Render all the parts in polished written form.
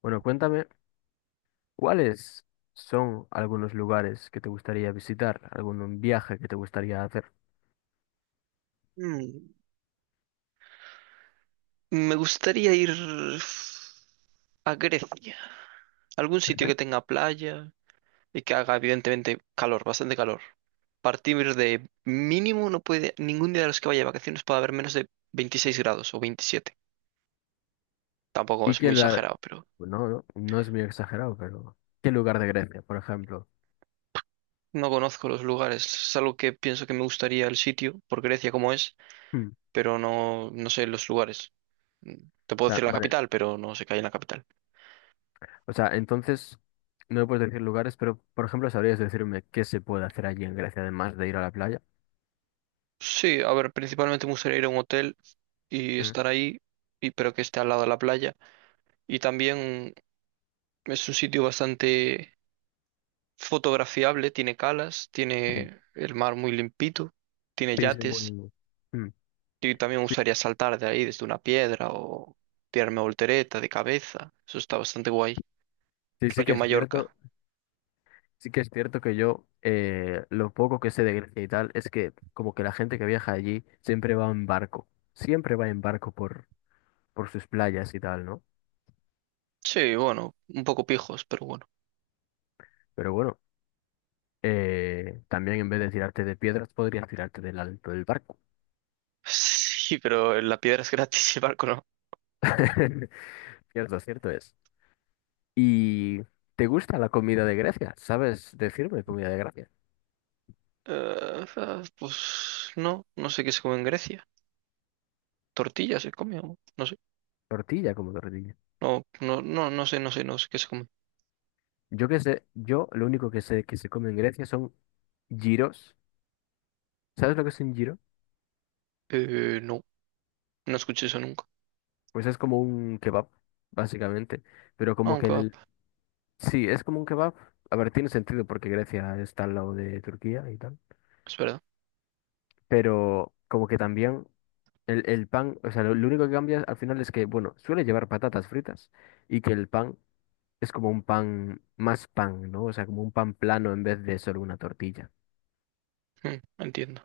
Bueno, cuéntame, ¿cuáles son algunos lugares que te gustaría visitar, algún viaje que te gustaría hacer? Mm, Me gustaría ir a Grecia, algún sitio que tenga playa y que haga evidentemente calor, bastante calor. Partir de mínimo no puede, ningún día de los que vaya de vacaciones puede haber menos de 26 grados o 27. Tampoco Y es muy que la... exagerado, pero No, no, no es muy exagerado, pero... ¿Qué lugar de Grecia, por ejemplo? no conozco los lugares. Es algo que pienso que me gustaría el sitio, por Grecia como es, Hmm, o pero no sé los lugares. Mm, Te puedo sea, decir la vale, capital, pero no sé qué hay en la capital. o sea, entonces no me puedes decir lugares, pero, por ejemplo, ¿sabrías decirme qué se puede hacer allí en Grecia además de ir a la playa? Sí, a ver, principalmente me gustaría ir a un hotel y Mm. estar ahí, y, pero que esté al lado de la playa. Y también es un sitio bastante fotografiable, tiene calas, Sí, tiene el mar muy limpito, tiene sí, sí, yates. mm, Y también me Sí, gustaría saltar de ahí desde una piedra o tirarme voltereta de cabeza. Eso está bastante guay. sí, sí que Rollo es cierto. Mallorca. Sí que es cierto que yo, lo poco que sé de Grecia y tal es que como que la gente que viaja allí siempre va en barco, siempre va en barco por sus playas y tal, ¿no? Sí, bueno, un poco pijos, pero bueno. Pero bueno, también en vez de tirarte de piedras podrías tirarte del alto del barco. Sí, pero la piedra es gratis y el barco no. Cierto, cierto es. ¿Y te gusta la comida de Grecia? ¿Sabes decirme comida de Grecia? Eh, pues no, no sé qué se come en Grecia. Tortillas se come, o no sé. Tortilla como tortilla. No sé, no sé, no sé qué se come. Yo que sé, yo lo único que sé que se come en Grecia son giros. ¿Sabes lo que es un giro? No, no escuché eso nunca. Pues es como un kebab, básicamente. Pero como que Aunque el... Sí, es como un kebab. A ver, tiene sentido porque Grecia está al lado de Turquía y tal. es verdad. Pero como que también el pan, o sea, lo único que cambia al final es que, bueno, suele llevar patatas fritas y que el pan es como un pan, más pan, ¿no? O sea, como un pan plano en vez de solo una tortilla. Mm, entiendo.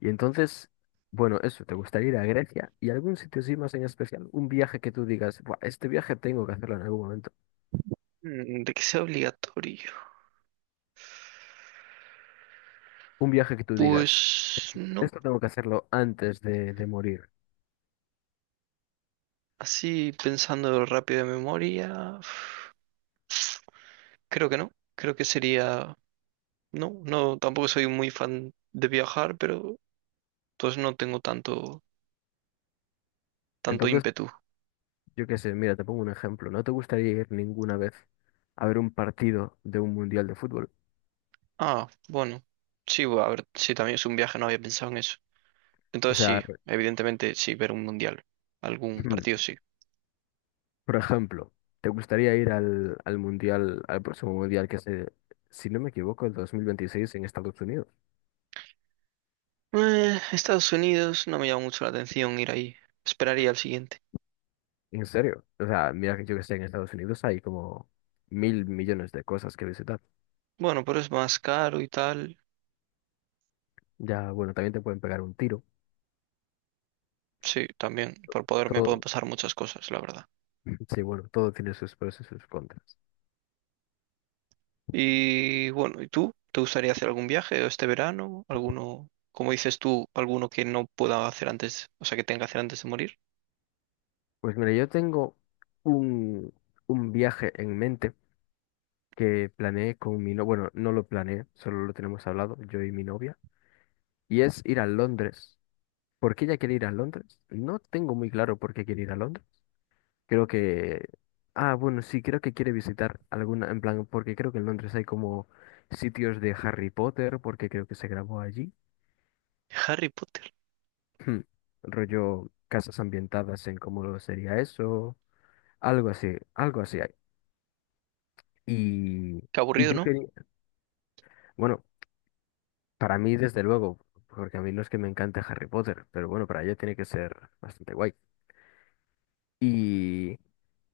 Y entonces, bueno, eso, ¿te gustaría ir a Grecia y algún sitio así más en especial? Un viaje que tú digas, "Buah, este viaje tengo que hacerlo en algún momento". Mm, de que sea obligatorio. Un viaje que tú digas, Pues no. esto tengo que hacerlo antes de morir. Así pensando rápido de memoria. Creo que no. Creo que sería. No, no, tampoco soy muy fan de viajar, pero entonces no tengo tanto, tanto Entonces, ímpetu. yo qué sé, mira, te pongo un ejemplo. ¿No te gustaría ir ninguna vez a ver un partido de un mundial de fútbol? Ah, bueno. Sí, a ver, sí, también es un viaje, no había pensado en eso. O Entonces sea, sí, re- evidentemente sí, ver un mundial. Algún partido sí. por ejemplo, ¿te gustaría ir al, al mundial, al próximo mundial que se, si no me equivoco, el 2026 en Estados Unidos? Estados Unidos no me llama mucho la atención ir ahí. Esperaría al siguiente. ¿En serio? O sea, mira que yo que sé, en Estados Unidos hay como mil millones de cosas que visitar. Bueno, pero es más caro y tal. Ya, bueno, también te pueden pegar un tiro. Sí, también. Por poder me pueden Todo, pasar muchas cosas, la verdad. sí, bueno, todo tiene sus pros y sus contras. Y bueno, ¿y tú? ¿Te gustaría hacer algún viaje este verano? ¿Alguno, como dices tú, alguno que no pueda hacer antes, o sea, que tenga que hacer antes de morir? Pues mira, yo tengo un, un viaje en mente que planeé con mi novia. Bueno, no lo planeé, solo lo tenemos hablado, yo y mi novia. Y es ir a Londres. ¿Por qué ella quiere ir a Londres? No tengo muy claro por qué quiere ir a Londres. Creo que... Ah, bueno, sí, creo que quiere visitar alguna, en plan, porque creo que en Londres hay como sitios de Harry Potter, porque creo que se grabó allí. Harry Potter. Hmm, rollo casas ambientadas en cómo sería eso. Algo así hay. Y, Qué y aburrido, yo ¿no? O quería... Bueno, para mí desde luego, porque a mí no es que me encante Harry Potter, pero bueno, para ella tiene que ser bastante guay. Y,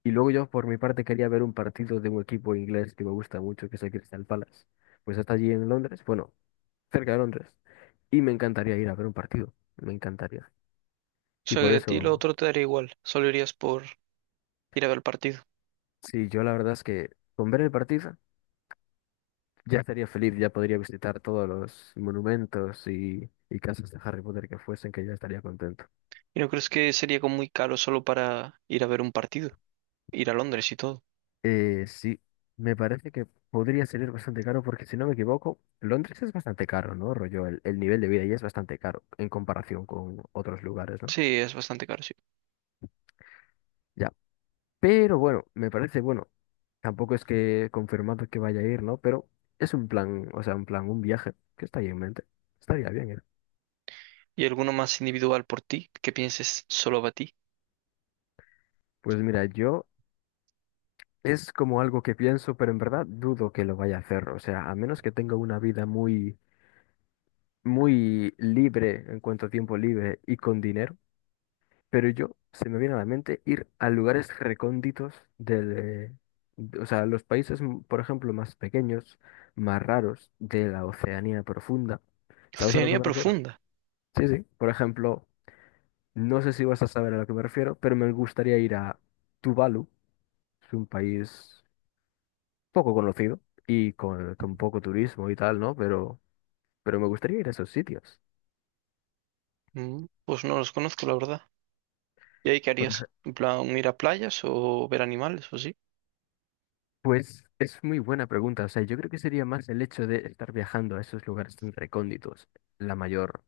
y luego yo por mi parte quería ver un partido de un equipo inglés que me gusta mucho, que es el Crystal Palace. Pues está allí en Londres, bueno, cerca de Londres. Y me encantaría ir a ver un partido, me encantaría. Y sea, por que a ti lo eso, otro te daría igual. Solo irías por ir a ver el partido. sí, yo la verdad es que con ver el partido ya estaría feliz, ya podría visitar todos los monumentos y casas de Harry Potter que fuesen, que ya estaría contento. ¿Y no crees que sería como muy caro solo para ir a ver un partido? Ir a Londres y todo. Sí, me parece que podría salir bastante caro porque si no me equivoco, Londres es bastante caro, ¿no? Rollo, el nivel de vida ahí es bastante caro en comparación con otros lugares, ¿no? Sí, es bastante caro, sí. Ya. Pero bueno, me parece bueno. Tampoco es que confirmado que vaya a ir, ¿no? Pero es un plan, o sea, un plan, un viaje que está ahí en mente. Estaría bien ir. ¿Y alguno más individual por ti que pienses solo para ti? Pues mira, yo es como algo que pienso, pero en verdad dudo que lo vaya a hacer. O sea, a menos que tenga una vida muy, muy libre en cuanto a tiempo libre y con dinero. Pero yo se me viene a la mente ir a lugares recónditos o sea, los países, por ejemplo, más pequeños, más raros de la Oceanía profunda. ¿Sabes a lo que Oceanía me refiero? profunda. Sí, sí. Por ejemplo, no sé si vas a saber a lo que me refiero, pero me gustaría ir a Tuvalu, es un país poco conocido y con poco turismo y tal, ¿no? Pero me gustaría ir a esos sitios. Pues no los conozco, la verdad. ¿Y ahí qué harías? ¿En plan ir a playas o ver animales o sí? Pues es muy buena pregunta. O sea, yo creo que sería más el hecho de estar viajando a esos lugares tan recónditos, la mayor,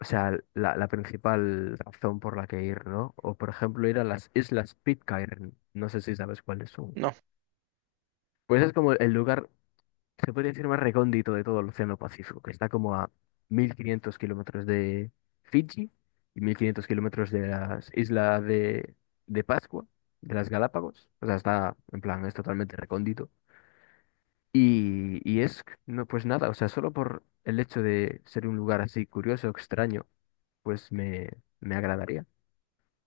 o sea, la principal razón por la que ir, ¿no? O por ejemplo, ir a las Islas Pitcairn. No sé si sabes cuáles son. No. Pues es como el lugar, se podría decir, más recóndito de todo el Océano Pacífico, que está como a 1.500 kilómetros de Fiji y 1.500 kilómetros de las islas de Pascua, de las Galápagos. O sea, está, en plan, es totalmente recóndito. Y es, no, pues nada, o sea, solo por el hecho de ser un lugar así curioso, extraño, pues me agradaría.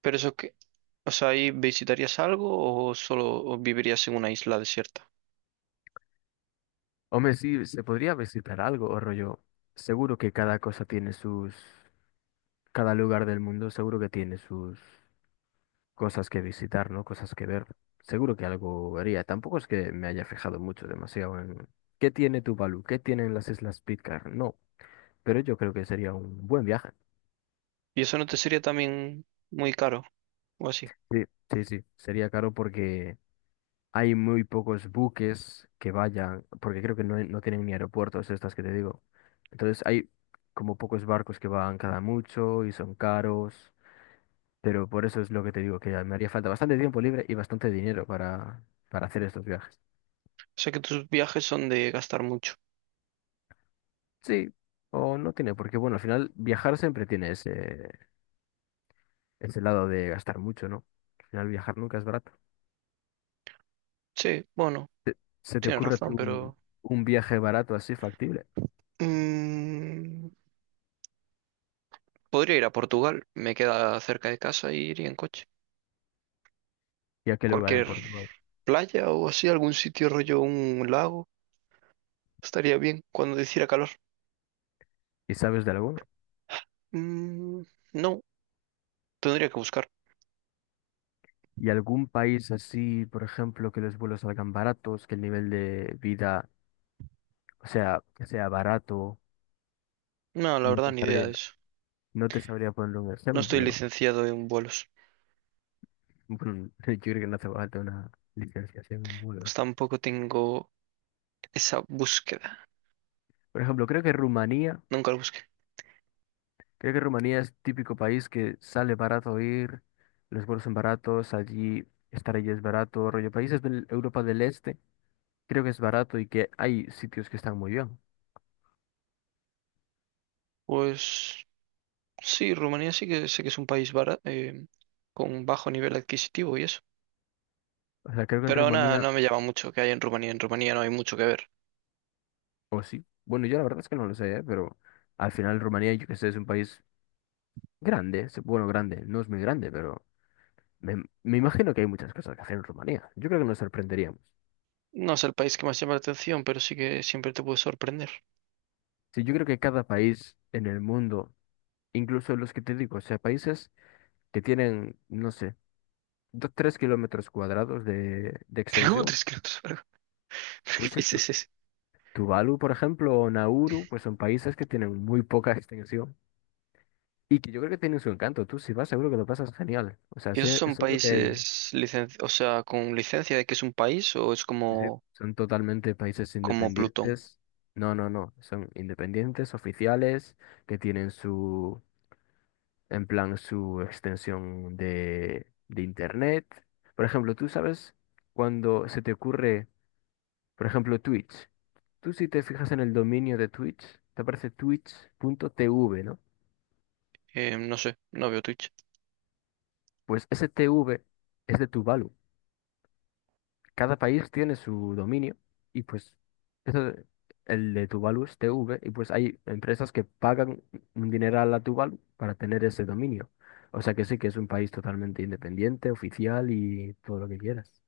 ¿Pero eso qué? O sea, ¿ahí visitarías algo o solo o vivirías en una isla desierta? Hombre, sí, se podría visitar algo, o rollo. Seguro que cada cosa tiene sus, cada lugar del mundo seguro que tiene sus cosas que visitar, ¿no? Cosas que ver. Seguro que algo vería. Tampoco es que me haya fijado mucho, demasiado en qué tiene Tuvalu, qué tienen las Islas Pitcairn. No, pero yo creo que sería un buen viaje. ¿Y eso no te sería también muy caro o así? Sí, sí, sí. Sería caro porque hay muy pocos buques que vayan, porque creo que no, no tienen ni aeropuertos estas que te digo. Entonces hay como pocos barcos que van cada mucho y son caros, pero por eso es lo que te digo, que me haría falta bastante tiempo libre y bastante dinero para hacer estos viajes. O sea que tus viajes son de gastar mucho. Sí, o no tiene, porque bueno, al final viajar siempre tiene ese lado de gastar mucho, ¿no? Al final viajar nunca es barato. Sí, bueno. ¿Te- ¿Se te Tienes ocurre a ti razón, un, pero... un viaje barato así factible? mm, podría ir a Portugal, me queda cerca de casa y iría en coche. ¿Y a qué lugar en Cualquier Portugal? playa o así, algún sitio rollo, un lago, estaría bien cuando hiciera calor. ¿Y sabes de alguno? Mm, no, tendría que buscar. Y algún país así, por ejemplo, que los vuelos salgan baratos, que el nivel de vida, o sea, que sea barato, No, la no te verdad, ni idea sabría, de eso. no te sabría poner un No estoy ejemplo. licenciado en vuelos, Bueno, yo creo que no hace falta una licenciación en vuelos. pues tampoco tengo esa búsqueda. Por ejemplo, Nunca la busqué. creo que Rumanía es típico país que sale barato ir, los vuelos son baratos, allí estar allí es barato, rollo países de Europa del Este, creo que es barato y que hay sitios que están muy bien. Pues sí, Rumanía sí que sé que es un país con bajo nivel adquisitivo y eso. O sea, creo que en Pero nada, Rumanía. no me llama mucho que hay en Rumanía. En Rumanía no hay mucho que ver. O sí. Bueno, yo la verdad es que no lo sé, ¿eh? Pero al final Rumanía, yo que sé, es un país grande. Bueno, grande, no es muy grande, pero me, me imagino que hay muchas cosas que hacer en Rumanía. Yo creo que nos sorprenderíamos. No es el país que más llama la atención, pero sí que siempre te puede sorprender. Sí, yo creo que cada país en el mundo, incluso los que te digo, o sea, países que tienen, no sé, dos, tres kilómetros cuadrados de Pero ¿cómo extensión. 3 kilómetros? ¿Pero Sí, qué sí. país es ese? Tuvalu, por ejemplo, o Nauru, pues son países que tienen muy poca extensión. Y que yo creo que tienen su encanto. Tú si vas seguro que lo pasas genial. O sea, ¿Y esos son seguro que hay... países o sea, con licencia de que es un país o es Sí, sí, como, son totalmente países como Plutón? independientes. No, no, no. Son independientes, oficiales, que tienen su, en plan, su extensión de internet. Por ejemplo, tú sabes cuando se te ocurre, por ejemplo, Twitch. Tú si te fijas en el dominio de Twitch, te aparece Twitch punto twitch.tv, ¿no? No sé, no veo Twitch. Pues ese TV es de Tuvalu. Cada país tiene su dominio y pues eso, el de Tuvalu es TV y pues hay empresas que pagan un dineral a Tuvalu para tener ese dominio. O sea que sí que es un país totalmente independiente, oficial y todo lo que quieras.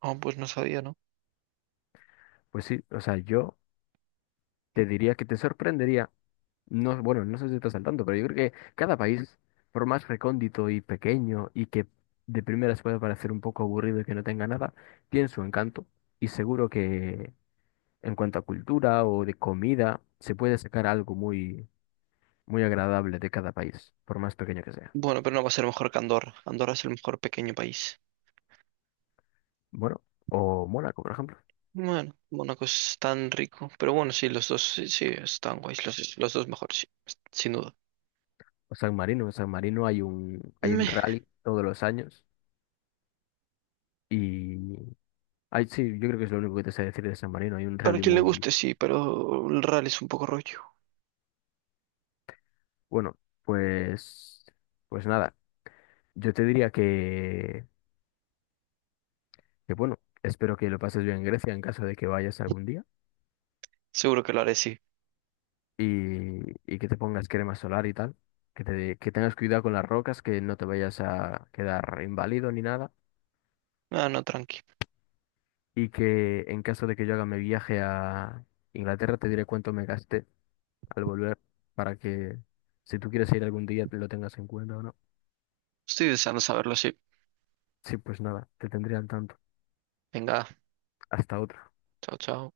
Ah, pues no sabía, ¿no? Pues sí, o sea, yo te diría que te sorprendería, no, bueno, no sé si estás al tanto, pero yo creo que cada país, por más recóndito y pequeño y que de primeras pueda parecer un poco aburrido y que no tenga nada, tiene su encanto y seguro que en cuanto a cultura o de comida, se puede sacar algo muy, muy agradable de cada país, por más pequeño que sea. Bueno, pero no va a ser mejor que Andorra. Andorra es el mejor pequeño país. Bueno, o Mónaco, por ejemplo, Bueno, Mónaco es tan rico. Pero bueno, sí, los dos sí, sí, están guays. Los dos mejores, sí, sin duda. o San Marino. En San Marino hay hay un Me rally todos los años y hay, sí, yo creo que es lo único que te sé decir de San Marino. Hay un para rally quien le muy guste, sí, pero el rally es un poco rollo. bueno, pues, pues nada, yo te diría que bueno, espero que lo pases bien en Grecia en caso de que vayas algún día. Seguro que lo haré, sí. y, y que te pongas crema solar y tal, que tengas cuidado con las rocas, que no te vayas a quedar inválido ni nada, Ah, no, tranqui. y que en caso de que yo haga mi viaje a Inglaterra te diré cuánto me gasté al volver para que si tú quieres ir algún día lo tengas en cuenta o no. Estoy deseando saberlo, sí. Sí, pues nada, te tendría al tanto. Venga, Hasta otra. chao, chao.